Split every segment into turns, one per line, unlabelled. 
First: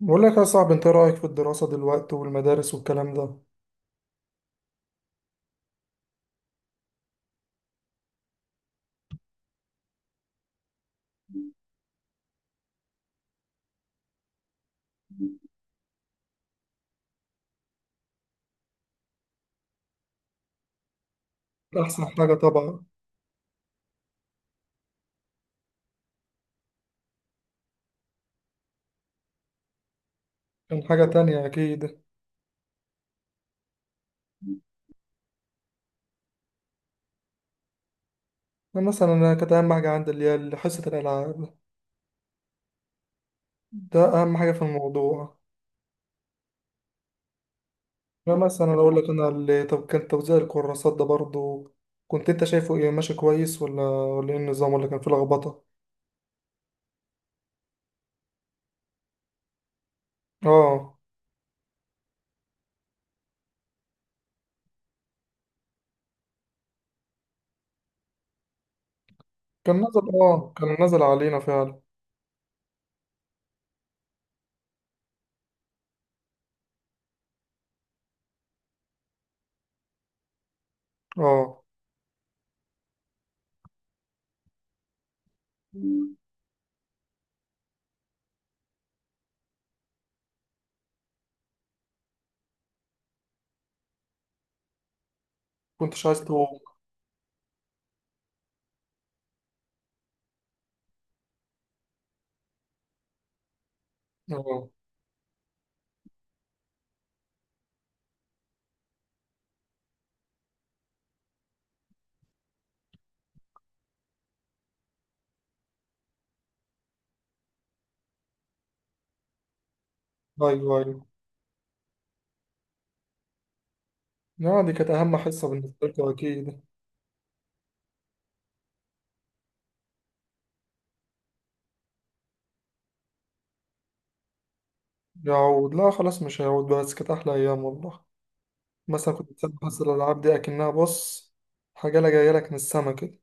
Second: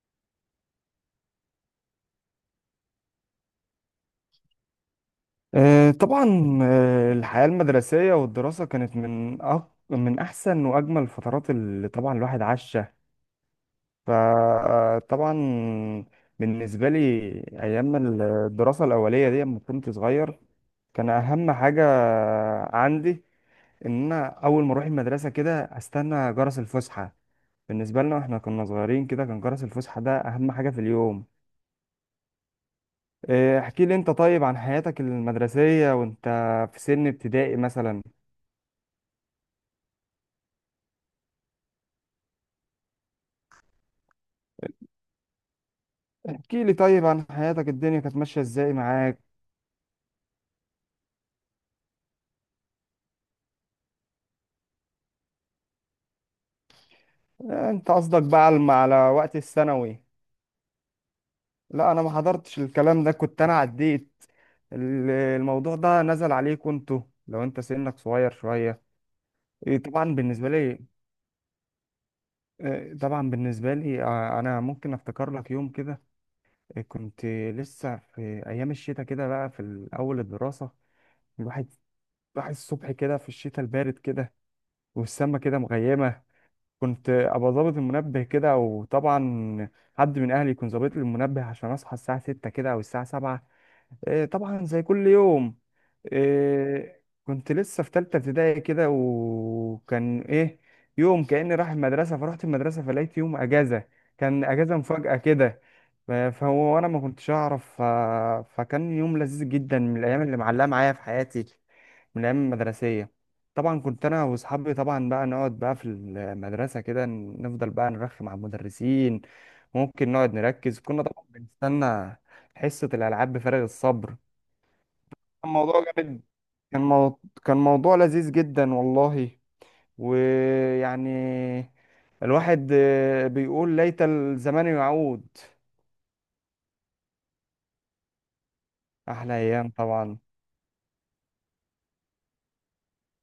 بقول لك يا صاحبي، انت رأيك في الدراسة دلوقتي والمدارس والكلام ده؟
آه، طبعا. الحياة المدرسية والدراسة كانت من من أحسن وأجمل الفترات اللي طبعا الواحد عاشها. فطبعا بالنسبة لي أيام الدراسة الأولية دي لما كنت صغير كان أهم حاجة
أحسن حاجة طبعا.
عندي إن أنا أول ما أروح المدرسة كده أستنى جرس الفسحة. بالنسبة لنا إحنا كنا صغيرين كده، كان جرس الفسحة ده أهم حاجة في
كان حاجة
اليوم.
تانية أكيد.
احكي لي أنت طيب عن حياتك المدرسية وأنت في سن ابتدائي مثلا.
أنا مثلا كانت أهم حاجة عندي اللي هي حصة الألعاب. ده أهم حاجة في الموضوع.
احكي لي طيب عن حياتك، الدنيا كانت
أنا
ماشية
مثلا
ازاي
أقول لك
معاك.
أنا اللي طب، كان توزيع الكراسات ده برضو كنت أنت شايفه إيه، ماشي كويس ولا إيه النظام، ولا كان فيه لخبطة؟
انت قصدك بقى على وقت الثانوي.
آه،
لا انا ما حضرتش الكلام ده، كنت انا عديت. الموضوع ده نزل عليك انتوا لو انت سنك صغير شوية.
كان
إيه،
نزل،
طبعا بالنسبة
آه، كان
لي.
نزل علينا فعلا.
انا ممكن افتكر لك يوم كده. كنت لسه في ايام الشتاء كده بقى في اول الدراسة.
آه.
الواحد راح الصبح كده في الشتاء البارد كده، والسما كده مغيمة. كنت ابقى ظابط المنبه كده، وطبعا حد من اهلي يكون ظابط لي المنبه عشان اصحى الساعه 6 كده او الساعه 7. طبعا زي كل يوم.
كنتش عايز تقوم.
آه، كنت لسه في تالتة ابتدائي كده، وكان ايه، يوم كأني رايح المدرسة فرحت المدرسة فلقيت يوم اجازة، كان
آه.
اجازة مفاجأة كده. فهو وانا ما كنتش اعرف. فكان يوم لذيذ جدا من الايام اللي معلقة معايا في حياتي، من الايام المدرسية. طبعا كنت انا واصحابي، طبعا بقى نقعد بقى في المدرسة كده نفضل بقى نرخم على المدرسين، ممكن نقعد
أيوه
نركز. كنا
أيوه.
طبعا بنستنى حصة الألعاب بفارغ الصبر.
يعني دي كانت أهم حصة
كان موضوع
بالنسبة لكم
جامد،
أكيد.
كان موضوع لذيذ جدا والله. ويعني الواحد بيقول ليت الزمان يعود.
يعود؟ لا خلاص، مش هيعود، بس كانت أحلى أيام والله. مثلا كنت
أحلى
بتسمع
أيام
حصة
طبعا.
الألعاب دي أكنها، بص، حاجة لا، جاية لك من السما كده.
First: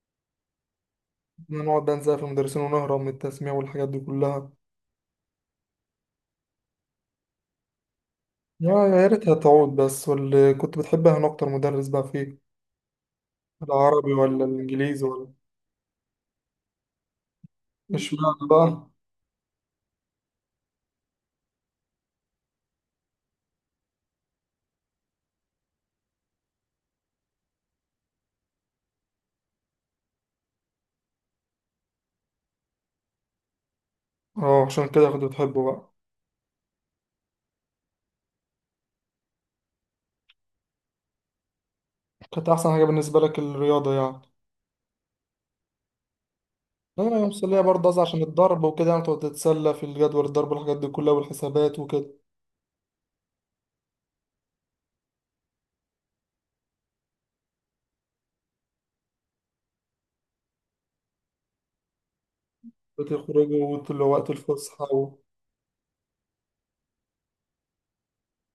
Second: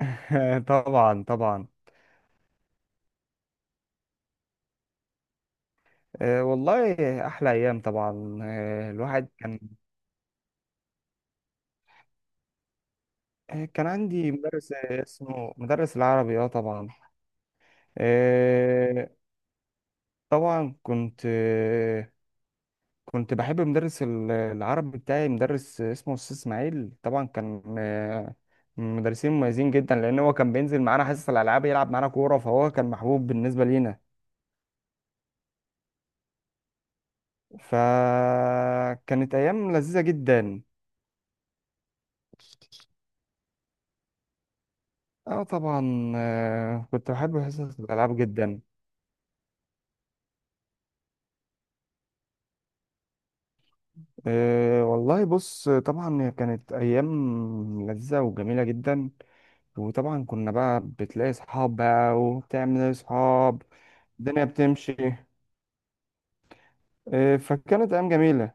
طبعا
إحنا
طبعا.
نقعد بقى نزعل في المدرسين ونهرب من التسميع والحاجات دي كلها.
والله أحلى أيام طبعا.
يا
آه،
يا
الواحد
ريتها
كان
تعود بس. واللي كنت بتحبها أنا أكتر مدرس بقى فيه،
آه، كان
العربي
عندي
ولا
مدرس
الإنجليزي ولا؟
اسمه مدرس العربي، اه طبعا.
اشمعنى بقى؟
آه، طبعا كنت كنت بحب مدرس العربي بتاعي، مدرس اسمه أستاذ إسماعيل. طبعا كان من مدرسين مميزين جدا، لأن هو كان بينزل معانا حصص الألعاب يلعب معانا كورة، فهو كان محبوب بالنسبة لينا.
اه، عشان كده كنت بتحبه بقى.
فكانت أيام لذيذة جدا.
كانت أحسن حاجة بالنسبة لك الرياضة يعني.
اه طبعا، كنت
أنا يوم
بحب
السلية
حصص
برضه أصلا،
الالعاب
عشان
جدا.
الضرب وكده، يعني تقعد تتسلى في الجدول الضرب والحاجات دي كلها والحسابات وكده.
أه والله بص، طبعا هي كانت ايام لذيذه وجميله جدا، وطبعا كنا بقى بتلاقي صحاب بقى وبتعمل صحاب.
بتخرجوا وقت
الدنيا بتمشي.
الفسحة.
إيه، فكانت أيام جميلة.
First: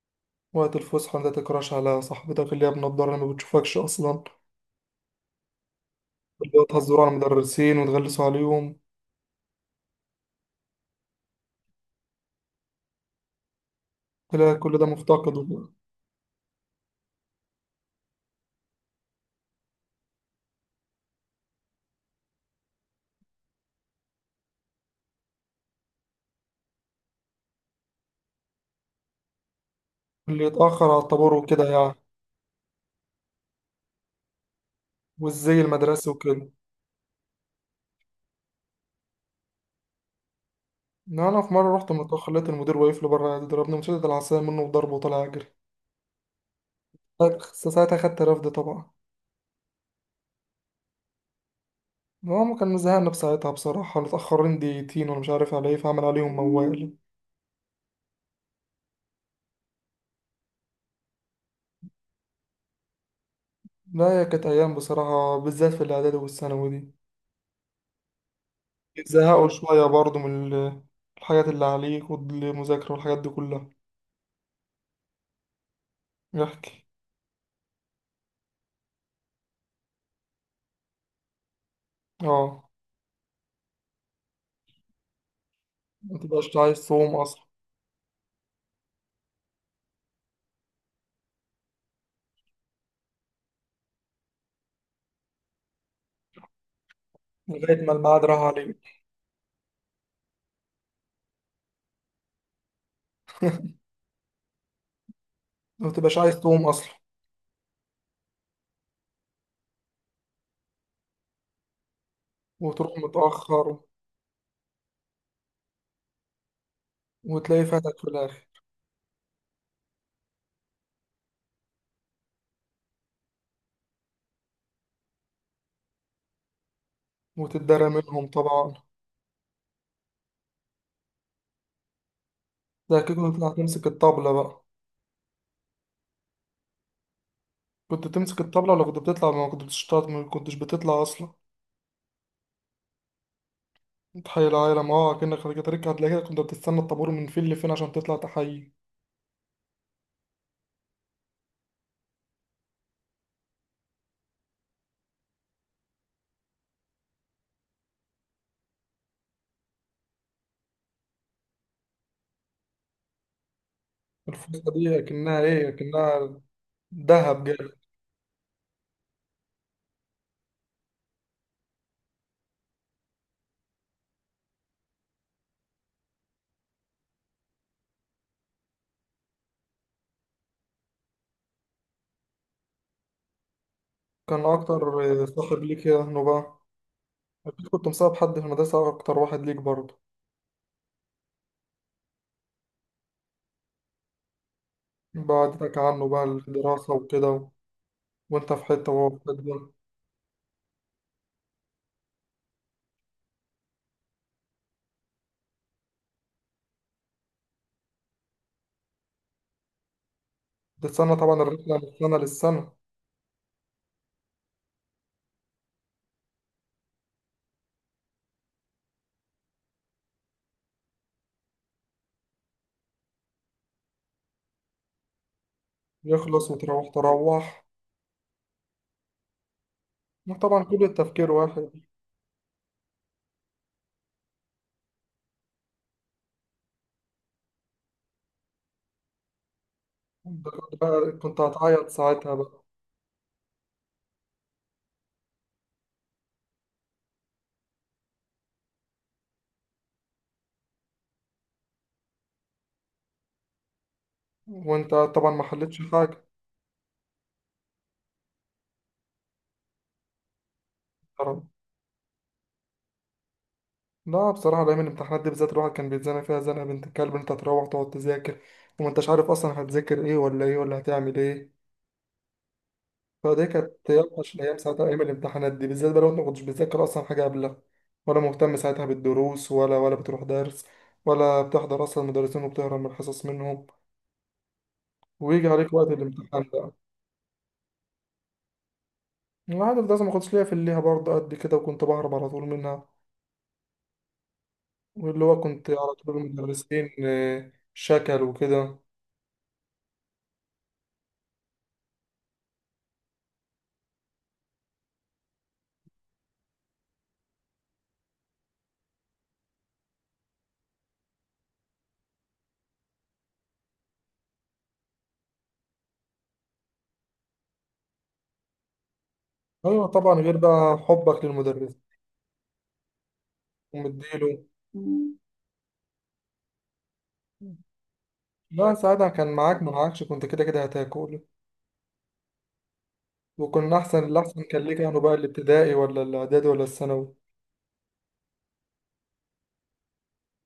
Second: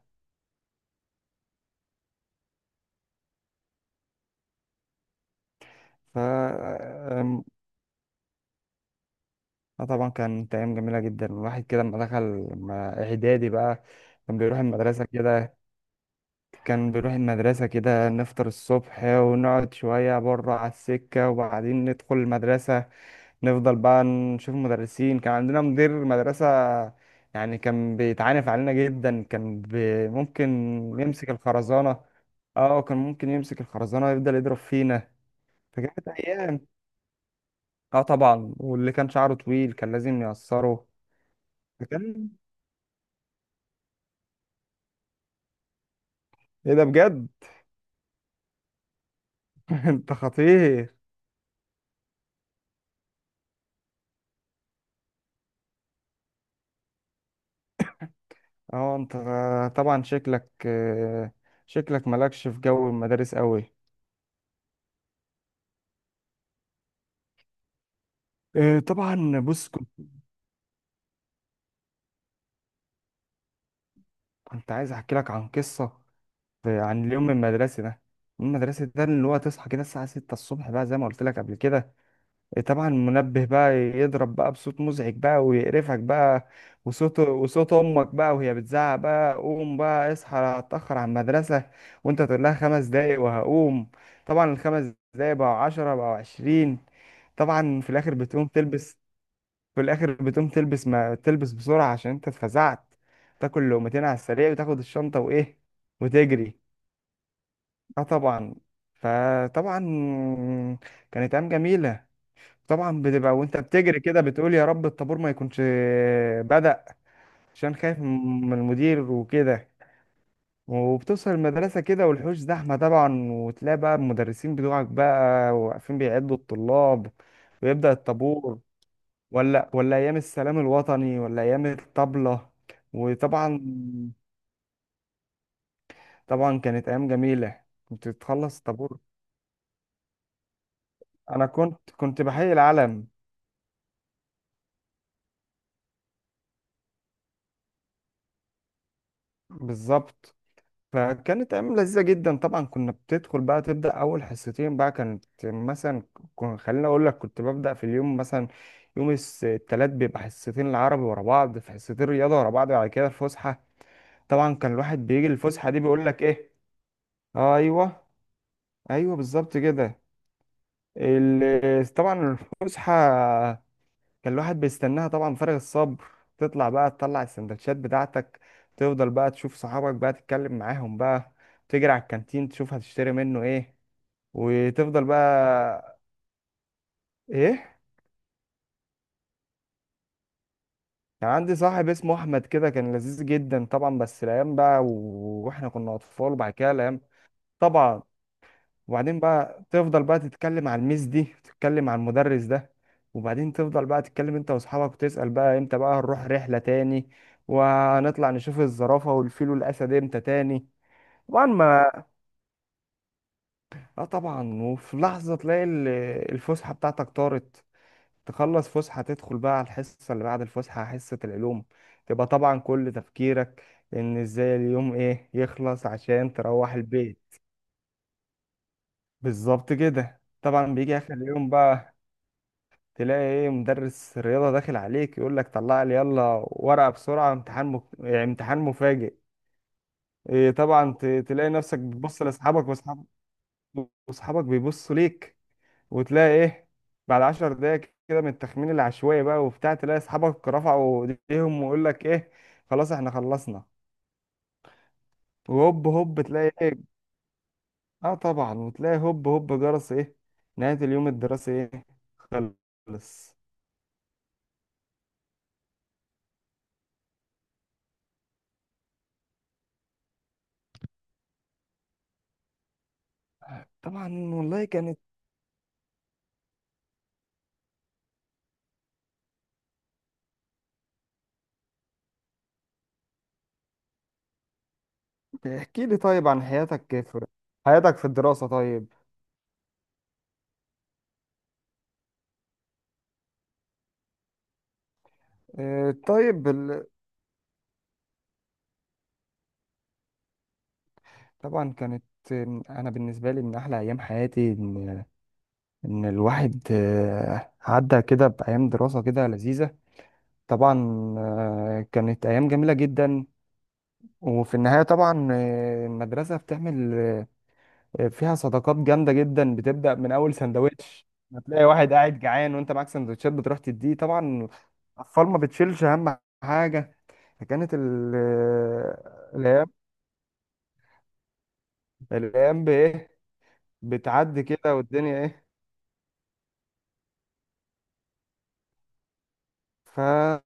وقت الفسحة انت تكراش على صاحبتك اللي هي بنضارة اللي ما بتشوفكش أصلا،
ف
اللي هو تهزروا على
آم،
المدرسين وتغلسوا عليهم.
طبعا كانت أيام جميلة جدا. الواحد كده لما إعدادي بقى كان
تلاقي
بيروح
كل ده
المدرسة
مفتقد
كده
وكده.
كان بيروح المدرسة كده، نفطر الصبح ونقعد شوية بره على السكة وبعدين ندخل المدرسة. نفضل بقى نشوف مدرسين، كان عندنا مدير مدرسة يعني كان بيتعانف علينا جدا، كان بي
اللي
ممكن
يتأخر على
يمسك
الطابور وكده يعني.
الخرزانة. اه كان ممكن يمسك الخرزانة ويفضل يضرب فينا،
والزي
فكانت
المدرسي وكده.
أيام. اه طبعا، واللي كان شعره طويل كان لازم يقصره.
إن أنا في مرة
ده
رحت
كان
متأخر، لقيت المدير واقف لي بره، ضربني مشدد العصاية منه وضربه وطلع أجري.
ايه ده بجد!
ساعتها خدت رفد طبعا.
انت خطير.
هو كان مزهقنا بساعتها بصراحة، متأخرين دقيقتين وأنا مش عارف على إيه، فعمل عليهم موال.
اه انت طبعا شكلك شكلك مالكش في جو المدارس قوي.
لا هي كانت أيام بصراحة، بالذات في الإعدادي والثانوي دي
طبعا
يزهقوا
بص،
شوية
كنت
برضو من الحاجات اللي عليك والمذاكرة والحاجات دي كلها.
كنت عايز احكي لك عن قصه،
يحكي.
عن اليوم المدرسي ده، المدرسي ده اللي هو تصحى كده الساعه 6 الصبح بقى زي ما قلت لك قبل كده.
اه.
طبعا المنبه بقى يضرب بقى بصوت مزعج بقى ويقرفك بقى،
متبقاش عايز تقوم أصلا.
وصوت امك بقى وهي بتزعق بقى قوم بقى اصحى أنا هتاخر على المدرسه، وانت تقول لها خمس دقايق وهقوم. طبعا الخمس دقايق بقوا عشرة بقوا عشرين. طبعا
لغاية
في
ما
الاخر
الميعاد راح
بتقوم تلبس،
عليك.
ما تلبس بسرعه عشان انت اتفزعت، تاكل لقمتين على السريع وتاخد الشنطه وايه
متبقاش عايز
وتجري.
تقوم أصلا.
اه طبعا. فطبعا كانت ايام جميله.
وتروح
طبعا بتبقى وانت
متأخر.
بتجري كده بتقول يا رب الطابور ما يكونش بدأ،
وتلاقي
عشان
فاتك
خايف
في الآخر.
من المدير وكده. وبتوصل المدرسة كده والحوش زحمة طبعا، وتلاقي بقى المدرسين بتوعك بقى واقفين بيعدوا الطلاب
وتتدرى
ويبدأ
منهم
الطابور.
طبعا.
ولا أيام السلام الوطني ولا أيام الطبلة.
ده أكيد كنت بتطلع
وطبعا
تمسك الطبلة بقى.
طبعا كانت أيام جميلة.
كنت
كنت
بتمسك
تخلص
الطبلة، ولا كنت
الطابور،
بتطلع، ما كنت بتشتغل، ما كنتش بتطلع أصلا؟
أنا كنت، بحيي العلم.
تحيي العالم، اه، أكنك خارج تركة هتلاقي كده. كنت بتستنى الطابور من فين لفين عشان تطلع تحيي.
بالظبط. فكانت ايام لذيذه جدا. طبعا كنا بتدخل بقى تبدا اول حصتين بقى، كانت مثلا، خليني اقول لك كنت ببدا في اليوم مثلا يوم الثلاث بيبقى حصتين العربي ورا بعض، في حصتين رياضه ورا بعض، بعد كده الفسحه. طبعا
الفرصة
كان
دي
الواحد بيجي
أكنها إيه،
الفسحه دي بيقول لك
أكنها
ايه.
دهب جاي.
ايوه ايوه بالظبط كده. طبعا الفسحه كان الواحد بيستناها طبعا فارغ الصبر. تطلع السندوتشات بتاعتك، تفضل بقى تشوف صحابك بقى تتكلم معاهم بقى، تجري على الكانتين تشوف هتشتري منه ايه،
كان
وتفضل
أكتر صاحب ليك إيه
بقى
عنه بقى؟ أكيد
ايه.
كنت مصاحب حد في المدرسة أكتر، واحد ليك برضه.
كان عندي صاحب اسمه احمد كده، كان لذيذ جدا طبعا. بس الايام بقى واحنا
بعدتك
كنا
عنه بقى
اطفال وبعد كده
الدراسة
الايام.
وكده و...
طبعا.
وأنت في حتة وهو
وبعدين
في
بقى
حتة.
تفضل بقى تتكلم على الميس دي، تتكلم على المدرس ده. وبعدين تفضل بقى تتكلم انت واصحابك وتسأل بقى امتى بقى هنروح رحلة تاني، وهنطلع نشوف الزرافة والفيل والأسد امتى تاني.
تستنى طبعا
طبعا
الرحلة من
ما
سنة للسنة.
اه طبعا. وفي لحظة تلاقي الفسحة بتاعتك طارت، تخلص فسحة تدخل بقى على الحصة اللي بعد الفسحة حصة العلوم. تبقى طبعا كل تفكيرك ان ازاي اليوم ايه يخلص عشان
يخلص
تروح
وتروح،
البيت.
تروح.
بالظبط كده.
طبعا
طبعا
كل
بيجي اخر
التفكير
اليوم
واحد.
بقى، تلاقي ايه، مدرس رياضة داخل عليك يقول لك طلع لي يلا ورقة بسرعة امتحان يعني امتحان مفاجئ.
أنت
إيه
كنت
طبعا.
بقى كنت
تلاقي نفسك
هتعيط
بتبص
ساعتها بقى.
لاصحابك، واصحابك بيبصوا ليك، وتلاقي ايه بعد عشر دقايق كده من التخمين العشوائي بقى وبتاع، تلاقي اصحابك رفعوا ايديهم ويقول لك ايه خلاص احنا خلصنا.
وأنت طبعا ما حلتش
وهوب هوب
حاجة.
تلاقي ايه. اه طبعا. وتلاقي هوب هوب جرس ايه، نهاية اليوم الدراسي ايه خلص.
لا بصراحة دايما الامتحانات دي بالذات الواحد كان بيتزنق فيها زنقة بنت الكلب. أنت تروح تقعد تذاكر وما أنتش عارف أصلا هتذاكر إيه، ولا إيه، ولا هتعمل إيه. فدي كانت
طبعا
أوحش الأيام
والله
ساعتها،
كانت.
أيام الامتحانات دي بالذات بقى، لو أنت ما كنتش بتذاكر أصلا حاجة قبلها، ولا مهتم ساعتها بالدروس، ولا بتروح درس، ولا بتحضر أصلا المدرسين، وبتهرب من الحصص منهم، ويجي عليك
احكي
وقت
لي طيب عن
الامتحان بقى.
حياتك في، الدراسة طيب.
العادة في ده ما كنتش ليا في الليها برضه قد كده، وكنت بهرب على طول منها. واللي هو كنت على
آه،
طول
طيب ال...
المدرسين، شكل وكده.
طبعا كانت. أنا بالنسبة لي من أحلى أيام حياتي إن الواحد عدى كده بأيام دراسة كده لذيذة. طبعا كانت أيام جميلة جدا. وفي النهاية طبعا المدرسة بتعمل فيها صداقات جامدة جدا
أيوة
بتبدأ من
طبعا،
أول
غير بقى
سندوتش.
حبك
هتلاقي
للمدرس.
واحد قاعد جعان وأنت معاك سندوتشات بتروح تديه
ومديله.
طبعا.
مم.
الأطفال ما بتشيلش أهم حاجة. فكانت
لا ساعتها كان معاك ما
الايام،
معاكش، كنت كده كده هتاكل.
بايه
وكنا أحسن،
بتعدي
الأحسن كان ليه؟
كده،
كانوا بقى
والدنيا ايه.
الابتدائي ولا الإعدادي ولا الثانوي؟
فان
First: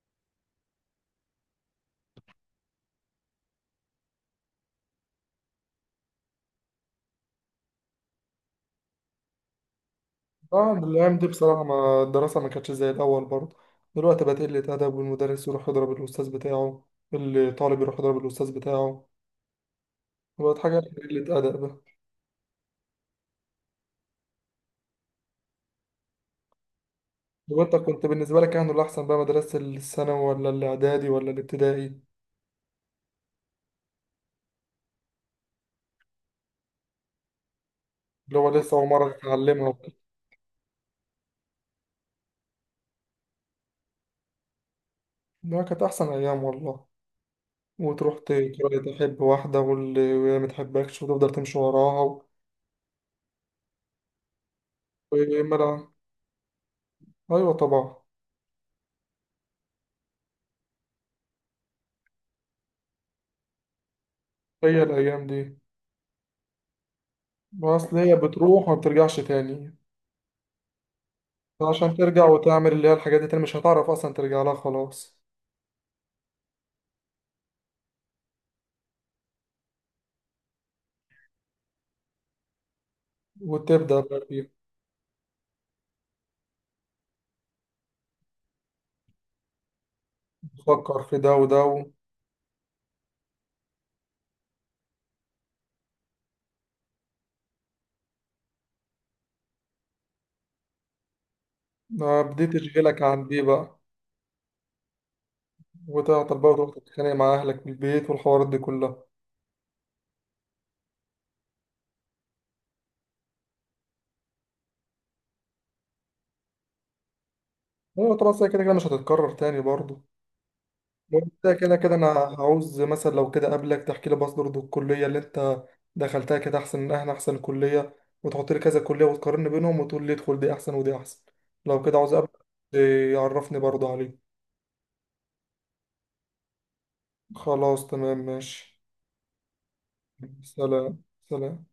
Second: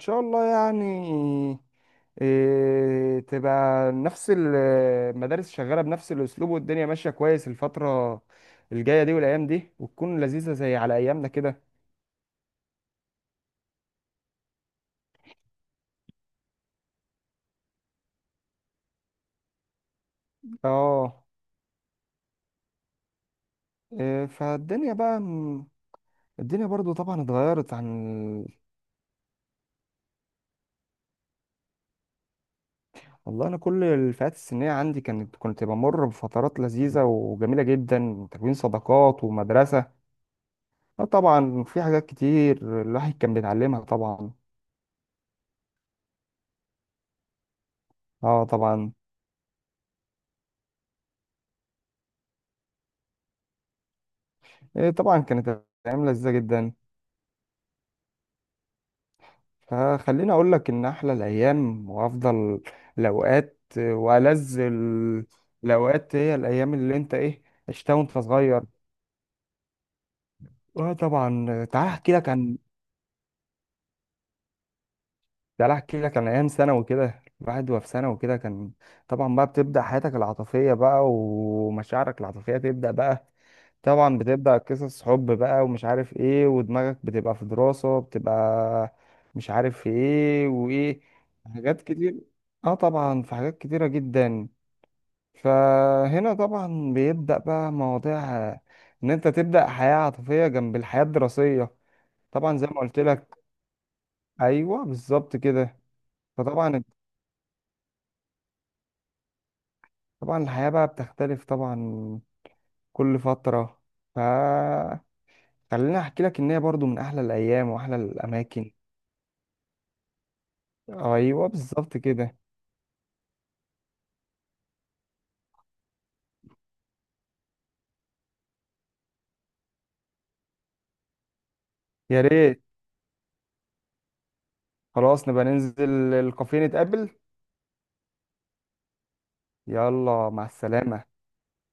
شاء الله يعني إيه، تبقى نفس المدارس شغاله بنفس الاسلوب، والدنيا ماشيه كويس الفتره الجايه دي والايام دي، وتكون لذيذه
اه
زي على
الأيام دي
ايامنا
بصراحة
كده.
ما الدراسة ما كانتش زي الأول برضه. دلوقتي بقت قلة أدب، والمدرس يروح يضرب الأستاذ بتاعه، الطالب يروح يضرب الأستاذ بتاعه. وبقت حاجة
اه.
قلة أدب بقى.
إيه فالدنيا بقى الدنيا برضو طبعا اتغيرت
وأنت
عن.
كنت، بالنسبة لك كانوا الأحسن بقى مدرسة الثانوي ولا الإعدادي ولا الابتدائي؟
والله انا كل الفئات السنيه عندي كانت، كنت بمر بفترات لذيذه وجميله جدا
اللي هو
تكوين
لسه أول مرة
صداقات
تتعلمها وكده.
ومدرسه. آه طبعا في حاجات كتير الواحد كان بيتعلمها طبعا.
ده كانت أحسن أيام والله. وتروح
اه طبعا.
تحب واحدة واللي ما تحبكش، وتفضل تمشي وراها و...
إيه طبعا
وما
كانت
لا.
ايام لذيذه جدا.
أيوة طبعا.
فخليني اقول لك ان احلى الايام وافضل الاوقات
هي الأيام دي
الاوقات هي الايام اللي انت ايه عشتها
أصل هي
وانت صغير.
بتروح وما بترجعش تاني.
اه طبعا، تعال
عشان
احكي
ترجع
لك عن
وتعمل اللي هي الحاجات دي تاني، مش هتعرف أصلا ترجع لها خلاص.
ده. لا، احكي لك عن ايام ثانوي كده. الواحد وهو في ثانوي كده كان طبعا بقى بتبدا حياتك العاطفيه بقى، ومشاعرك العاطفيه تبدا بقى.
وتبدأ
طبعا
بقى فيه.
بتبدا قصص حب بقى ومش عارف ايه، ودماغك بتبقى في دراسه بتبقى مش عارف في ايه وايه.
تفكر في ده وده
حاجات
و...
كتير. اه طبعا في حاجات كتيره جدا. فهنا طبعا بيبدا بقى مواضيع ان انت تبدا حياه عاطفيه جنب الحياه الدراسيه.
ما بديت
طبعا زي ما قلت
تشغلك عن
لك.
دي بقى.
ايوه بالظبط كده.
وتعطل بقى وتروح
فطبعا
تتخانق مع أهلك في البيت والحوارات دي كلها.
طبعا الحياة بقى بتختلف طبعا كل فترة. ف خليني احكي لك ان هي برضو من احلى الايام واحلى
أيوة طبعا أصل هي كده
الاماكن.
كده مش هتتكرر تاني برضه. وانت
ايوه
كده كده،
بالظبط
انا
كده.
هعوز مثلا لو كده قبلك تحكي لي بس برضه الكليه اللي انت دخلتها كانت احسن، من احنا احسن كليه، وتحط لي كذا كليه وتقارن بينهم وتقول لي ادخل دي احسن ودي احسن. لو كده عاوز
يا
قبلك،
ريت.
إيه، يعرفني برضه عليه.
خلاص نبقى ننزل الكافيه نتقابل.
خلاص تمام ماشي.
يلا مع
سلام.
السلامة.
سلام.